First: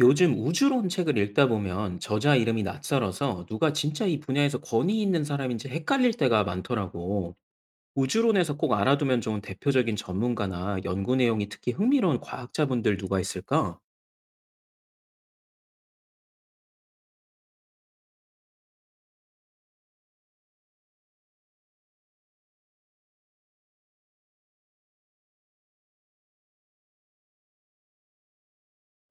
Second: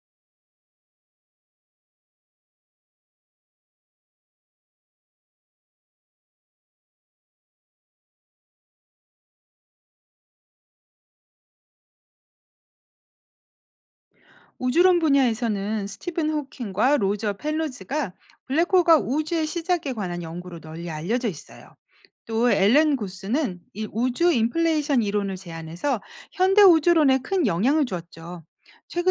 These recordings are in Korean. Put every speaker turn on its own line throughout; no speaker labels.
요즘 우주론 책을 읽다 보면 저자 이름이 낯설어서 누가 진짜 이 분야에서 권위 있는 사람인지 헷갈릴 때가 많더라고. 우주론에서 꼭 알아두면 좋은 대표적인 전문가나 연구 내용이 특히 흥미로운 과학자분들 누가 있을까?
우주론 분야에서는 스티븐 호킹과 로저 펠로즈가 블랙홀과 우주의 시작에 관한 연구로 널리 알려져 있어요. 또 앨런 구스는 이 우주 인플레이션 이론을 제안해서 현대 우주론에 큰 영향을 주었죠.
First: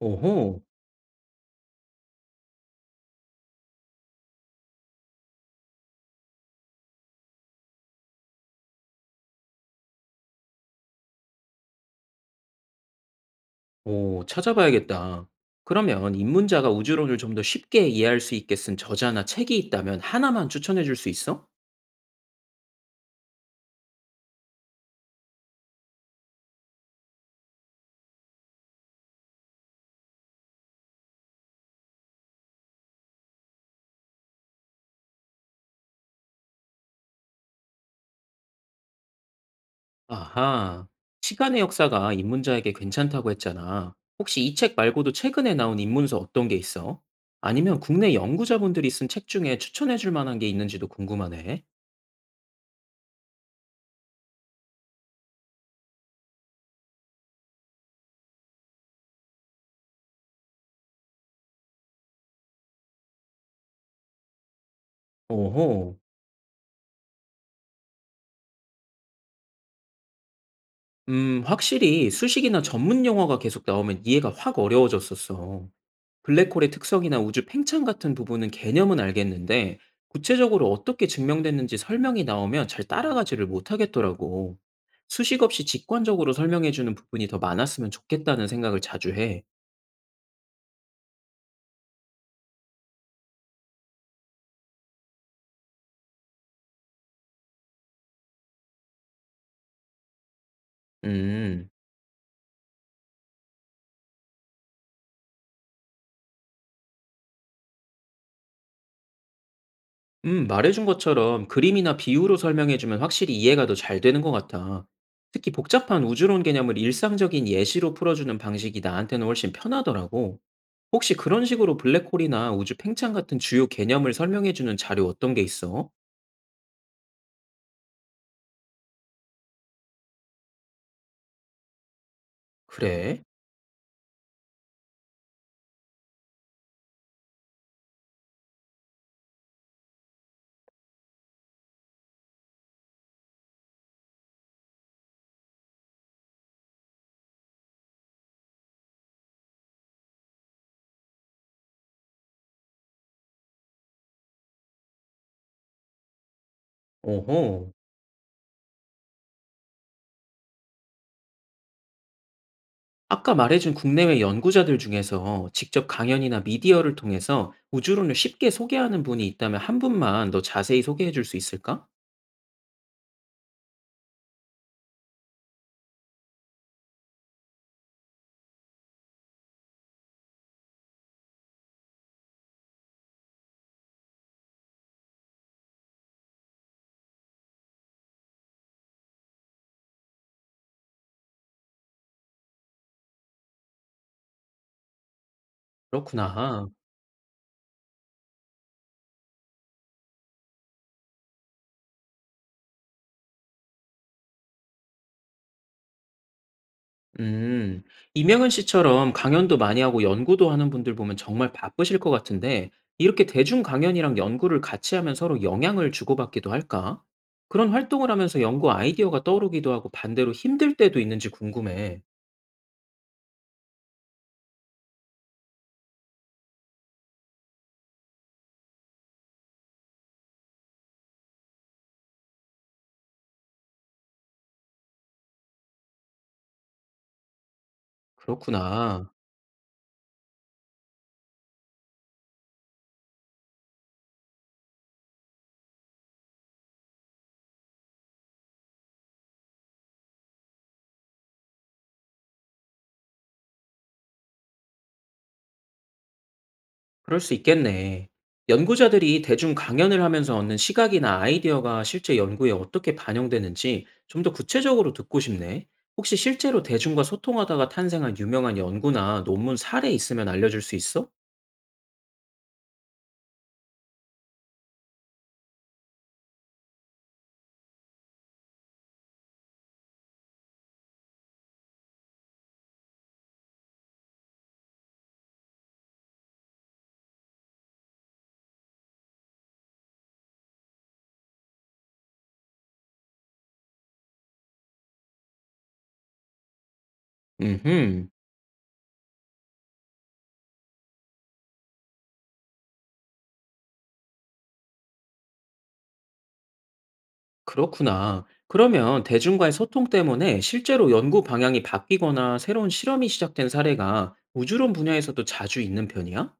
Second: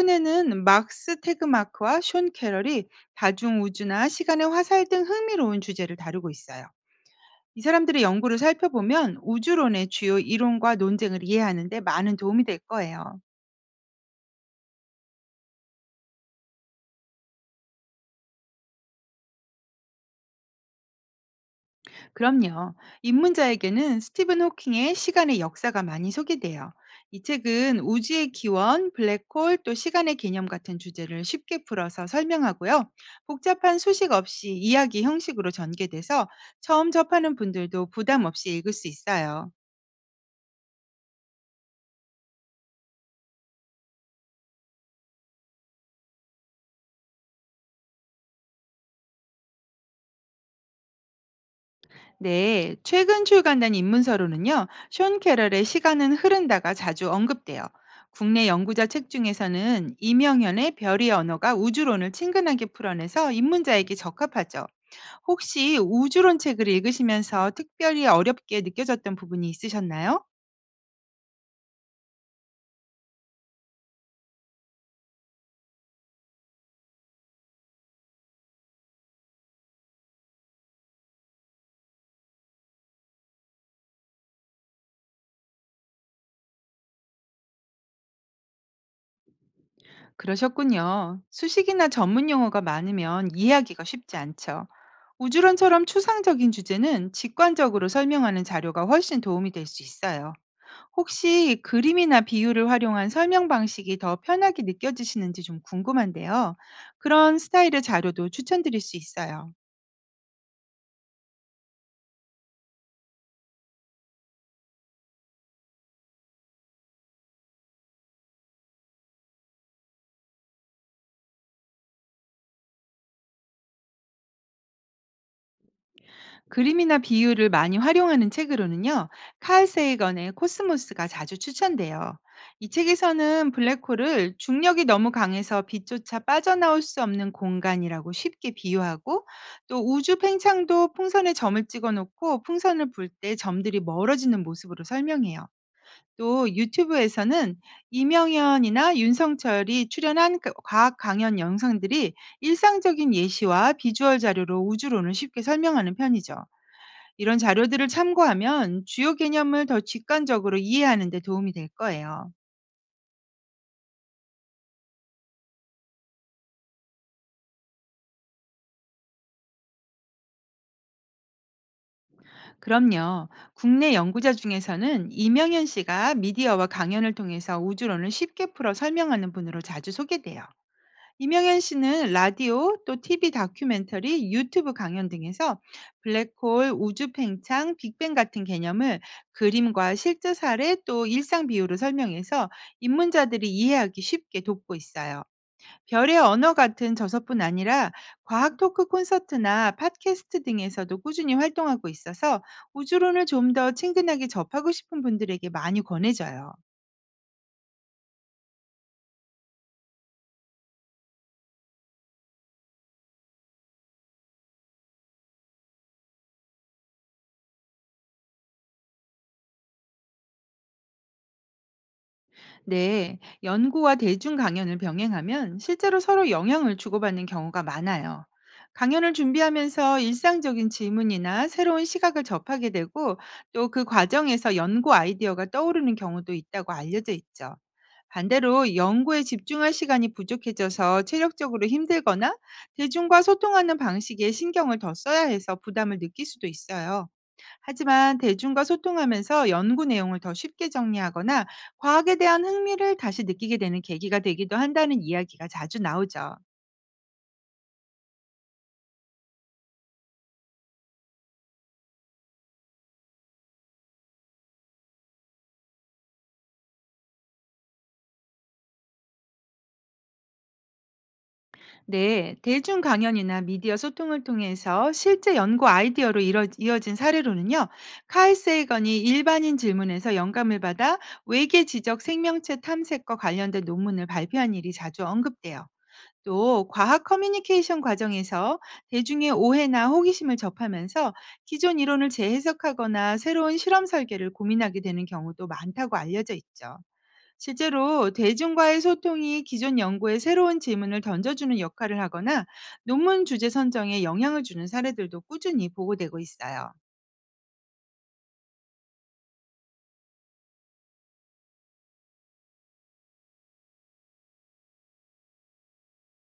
오호,
막스 테그마크와 숀 캐럴이 다중 우주나 시간의 화살 등 흥미로운 주제를 다루고 있어요. 이 사람들의 연구를 살펴보면 우주론의 주요 이론과 논쟁을 이해하는 데 많은 도움이 될 거예요.
오, 찾아봐야겠다. 그러면 입문자가 우주론을 좀 더 쉽게 이해할 수 있게 쓴 저자나 책이 있다면 하나만 추천해 줄 수 있어?
그럼요. 입문자에게는 스티븐 호킹의 시간의 역사가 많이 소개돼요. 이 책은 우주의 기원, 블랙홀, 또 시간의 개념 같은 주제를 쉽게 풀어서 설명하고요, 복잡한 수식 없이 이야기 형식으로 전개돼서 처음 접하는 분들도 부담 없이 읽을 수 있어요.
아하, 시간의 역사가 입문자에게 괜찮다고 했잖아. 혹시 이 책 말고도 최근에 나온 입문서 어떤 게 있어? 아니면 국내 연구자분들이 쓴 책 중에 추천해 줄 만한 게 있는지도 궁금하네.
네, 최근 출간된 입문서로는요, 쇼 캐럴의 시간은 흐른다가 자주 언급돼요. 국내 연구자 책 중에서는 이명현의 별의 언어가 우주론을 친근하게 풀어내서 입문자에게 적합하죠. 혹시
오호,
우주론 책을 읽으시면서 특별히 어렵게 느껴졌던 부분이 있으셨나요?
확실히 수식이나 전문 용어가 계속 나오면 이해가 확 어려워졌었어. 블랙홀의 특성이나 우주 팽창 같은 부분은 개념은 알겠는데 구체적으로 어떻게 증명됐는지 설명이 나오면 잘 따라가지를 못하겠더라고. 수식 없이 직관적으로 설명해주는 부분이 더 많았으면 좋겠다는 생각을 자주 해.
그러셨군요. 수식이나 전문 용어가 많으면 이해하기가 쉽지 않죠. 우주론처럼 추상적인 주제는 직관적으로 설명하는 자료가 훨씬 도움이 될 수 있어요. 혹시
음,
그림이나 비유를 활용한 설명 방식이 더 편하게 느껴지시는지 좀 궁금한데요. 그런 스타일의 자료도 추천드릴 수 있어요.
말해준 것처럼 그림이나 비유로 설명해주면 확실히 이해가 더 잘 되는 것 같아. 특히 복잡한 우주론 개념을 일상적인 예시로 풀어주는 방식이 나한테는 훨씬 편하더라고. 혹시 그런 식으로 블랙홀이나 우주 팽창 같은 주요 개념을 설명해주는 자료 어떤 게 있어?
그림이나 비유를 많이 활용하는 책으로는요, 칼 세이건의 코스모스가 자주 추천돼요. 이
그래?
책에서는 블랙홀을 중력이 너무 강해서 빛조차 빠져나올 수 없는 공간이라고 쉽게 비유하고, 또 우주 팽창도 풍선에 점을 찍어 놓고 풍선을 불 때 점들이 멀어지는 모습으로 설명해요. 또 유튜브에서는 이명현이나 윤성철이 출연한 그 과학 강연 영상들이 일상적인 예시와 비주얼 자료로 우주론을 쉽게 설명하는 편이죠. 이런
오호.
자료들을 참고하면 주요 개념을 더 직관적으로 이해하는 데 도움이 될 거예요.
아까 말해준 국내외 연구자들 중에서 직접 강연이나 미디어를 통해서 우주론을 쉽게 소개하는 분이 있다면 한 분만 더 자세히 소개해 줄 수 있을까?
그럼요. 국내 연구자 중에서는 이명현 씨가 미디어와 강연을 통해서 우주론을 쉽게 풀어 설명하는 분으로 자주 소개돼요. 이명현 씨는 라디오, 또 TV 다큐멘터리, 유튜브 강연 등에서 블랙홀, 우주 팽창, 빅뱅 같은 개념을 그림과 실제 사례, 또 일상 비유로 설명해서 입문자들이 이해하기 쉽게 돕고 있어요. 별의 언어
그렇구나.
같은 저서뿐 아니라 과학 토크 콘서트나 팟캐스트 등에서도 꾸준히 활동하고 있어서 우주론을 좀 더 친근하게 접하고 싶은 분들에게 많이 권해져요.
음, 이명현 씨처럼 강연도 많이 하고 연구도 하는 분들 보면 정말 바쁘실 것 같은데, 이렇게 대중 강연이랑 연구를 같이 하면 서로 영향을 주고받기도 할까? 그런 활동을 하면서 연구 아이디어가 떠오르기도 하고 반대로 힘들 때도 있는지 궁금해.
네, 연구와 대중 강연을 병행하면 실제로 서로 영향을 주고받는 경우가 많아요. 강연을 준비하면서 일상적인 질문이나 새로운 시각을 접하게 되고, 또 그 과정에서 연구 아이디어가 떠오르는 경우도 있다고 알려져 있죠. 반대로
그렇구나.
연구에 집중할 시간이 부족해져서 체력적으로 힘들거나 대중과 소통하는 방식에 신경을 더 써야 해서 부담을 느낄 수도 있어요. 하지만 대중과 소통하면서 연구 내용을 더 쉽게 정리하거나 과학에 대한 흥미를 다시 느끼게 되는 계기가 되기도 한다는 이야기가 자주 나오죠.
그럴 수 있겠네. 연구자들이 대중 강연을 하면서 얻는 시각이나 아이디어가 실제 연구에 어떻게 반영되는지 좀 더 구체적으로 듣고 싶네. 혹시 실제로 대중과 소통하다가 탄생한 유명한 연구나 논문 사례 있으면 알려줄 수 있어?
네, 대중 강연이나 미디어 소통을 통해서 실제 연구 아이디어로 이어진 사례로는요, 카이 세이건이 일반인 질문에서 영감을 받아 외계 지적 생명체 탐색과 관련된 논문을 발표한 일이 자주 언급돼요. 또 과학 커뮤니케이션 과정에서 대중의 오해나 호기심을 접하면서 기존 이론을 재해석하거나 새로운 실험 설계를 고민하게 되는 경우도 많다고 알려져 있죠.
음흠,
실제로 대중과의 소통이 기존 연구에 새로운 질문을 던져주는 역할을 하거나 논문 주제 선정에 영향을 주는 사례들도 꾸준히 보고되고 있어요.
그렇구나. 그러면 대중과의 소통 때문에 실제로 연구 방향이 바뀌거나 새로운 실험이 시작된 사례가 우주론 분야에서도 자주 있는 편이야?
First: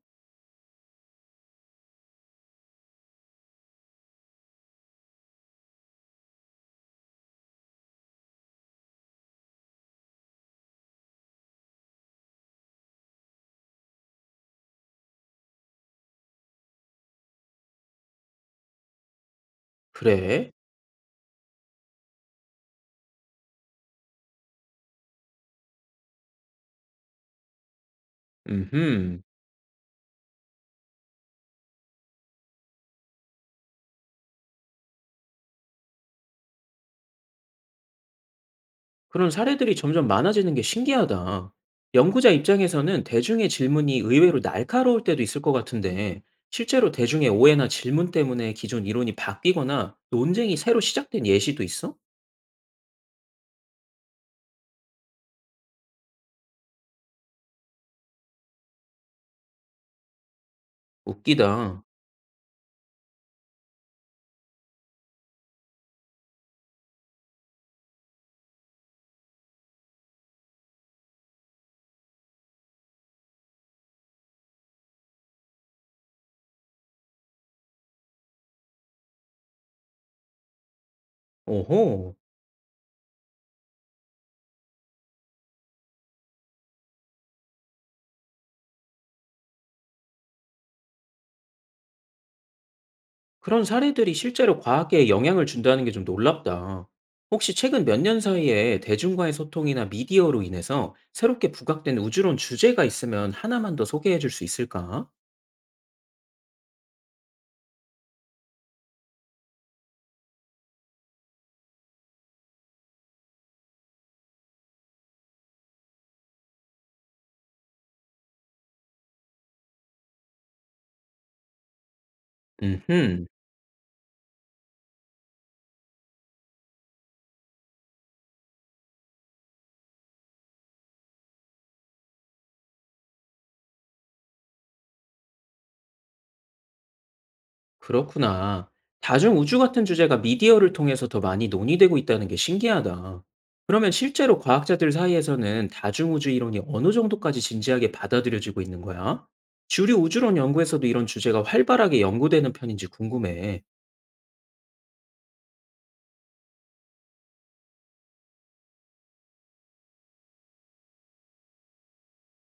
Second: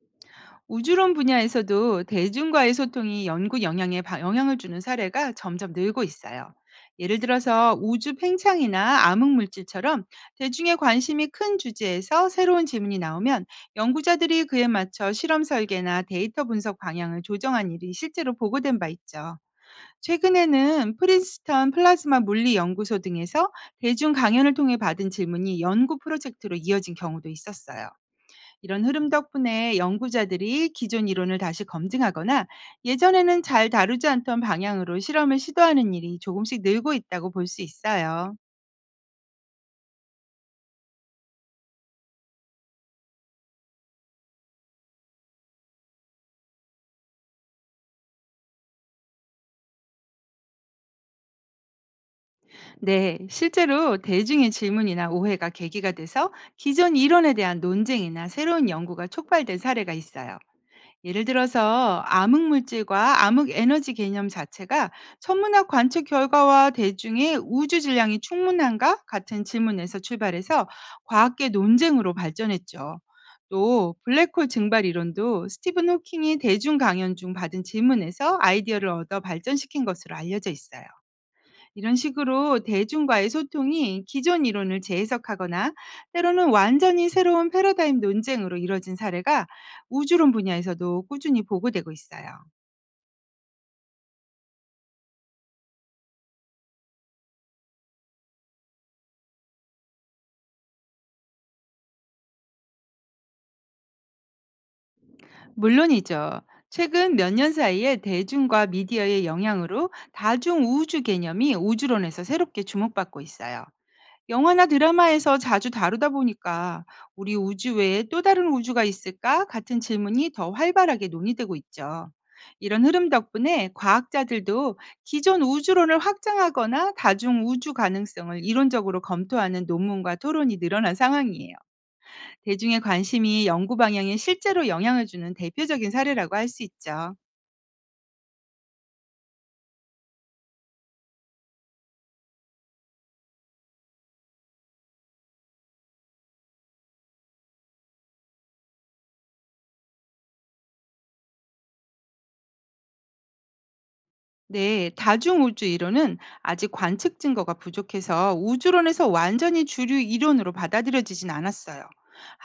우주론 분야에서도 대중과의 소통이 연구 영향에 영향을 주는 사례가 점점 늘고 있어요. 예를 들어서 우주 팽창이나 암흑물질처럼 대중의 관심이 큰 주제에서 새로운 질문이 나오면, 연구자들이 그에 맞춰 실험 설계나 데이터 분석 방향을 조정한 일이 실제로 보고된 바 있죠.
그래?
최근에는 프린스턴 플라즈마 물리 연구소 등에서 대중 강연을 통해 받은 질문이 연구 프로젝트로 이어진 경우도 있었어요. 이런 흐름
음흠.
덕분에 연구자들이 기존 이론을 다시 검증하거나 예전에는 잘 다루지 않던 방향으로 실험을 시도하는 일이 조금씩 늘고 있다고 볼 수 있어요.
그런 사례들이 점점 많아지는 게 신기하다. 연구자 입장에서는 대중의 질문이 의외로 날카로울 때도 있을 것 같은데, 실제로 대중의 오해나 질문 때문에 기존 이론이 바뀌거나 논쟁이 새로 시작된 예시도 있어?
네, 실제로 대중의 질문이나 오해가 계기가 돼서 기존 이론에 대한 논쟁이나 새로운 연구가 촉발된 사례가 있어요. 예를
웃기다.
들어서 암흑 물질과 암흑 에너지 개념 자체가 천문학 관측 결과와 대중의 우주 질량이 충분한가 같은 질문에서 출발해서 과학계 논쟁으로 발전했죠. 또 블랙홀 증발 이론도 스티븐 호킹이 대중 강연 중 받은 질문에서 아이디어를 얻어 발전시킨 것으로 알려져 있어요. 이런
오호.
식으로 대중과의 소통이 기존 이론을 재해석하거나 때로는 완전히 새로운 패러다임 논쟁으로 이뤄진 사례가 우주론 분야에서도 꾸준히 보고되고 있어요.
그런 사례들이 실제로 과학계에 영향을 준다는 게 좀 놀랍다. 혹시 최근 몇 년 사이에 대중과의 소통이나 미디어로 인해서 새롭게 부각된 우주론 주제가 있으면 하나만 더 소개해 줄 수 있을까?
물론이죠. 최근 몇 년 사이에 대중과 미디어의 영향으로 다중 우주 개념이 우주론에서 새롭게 주목받고 있어요. 영화나 드라마에서 자주 다루다 보니까 우리 우주 외에 또 다른 우주가 있을까 같은 질문이 더 활발하게 논의되고 있죠. 이런 흐름
음흠.
덕분에 과학자들도 기존 우주론을 확장하거나 다중 우주 가능성을 이론적으로 검토하는 논문과 토론이 늘어난 상황이에요. 대중의 관심이 연구 방향에 실제로 영향을 주는 대표적인 사례라고 할 수 있죠.
그렇구나. 다중우주 같은 주제가 미디어를 통해서 더 많이 논의되고 있다는 게 신기하다. 그러면 실제로 과학자들 사이에서는 다중우주 이론이 어느 정도까지 진지하게 받아들여지고 있는 거야? 주류 우주론 연구에서도 이런 주제가 활발하게 연구되는 편인지 궁금해.
네, 다중우주 이론은 아직 관측 증거가 부족해서 우주론에서 완전히 주류 이론으로 받아들여지진 않았어요.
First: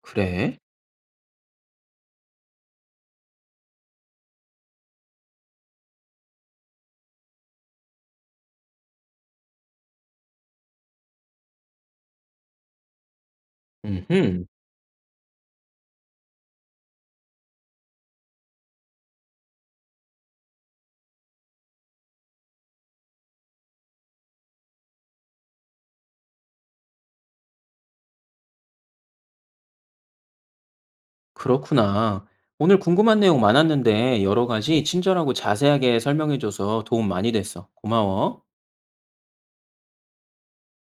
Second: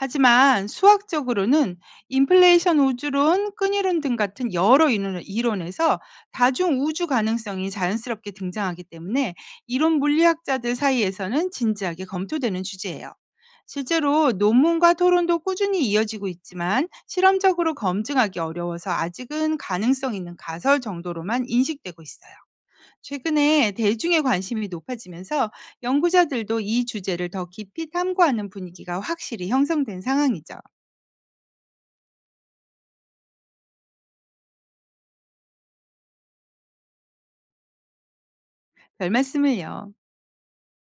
그래?
수학적으로는 인플레이션 우주론, 끈이론 등 같은 여러 이론에서 다중우주 가능성이 자연스럽게 등장하기 때문에 이론 물리학자들 사이에서는 진지하게 검토되는 주제예요. 실제로
음
논문과 토론도 꾸준히 이어지고 있지만, 실험적으로 검증하기 어려워서 아직은 가능성 있는 가설 정도로만 인식되고 있어요. 최근에 대중의 관심이 높아지면서 연구자들도 이 주제를 더 깊이 탐구하는 분위기가 확실히 형성된 상황이죠.
그렇구나. 오늘 궁금한 내용 많았는데 여러 가지 친절하고 자세하게 설명해줘서 도움 많이 됐어. 고마워.
별 말씀을요.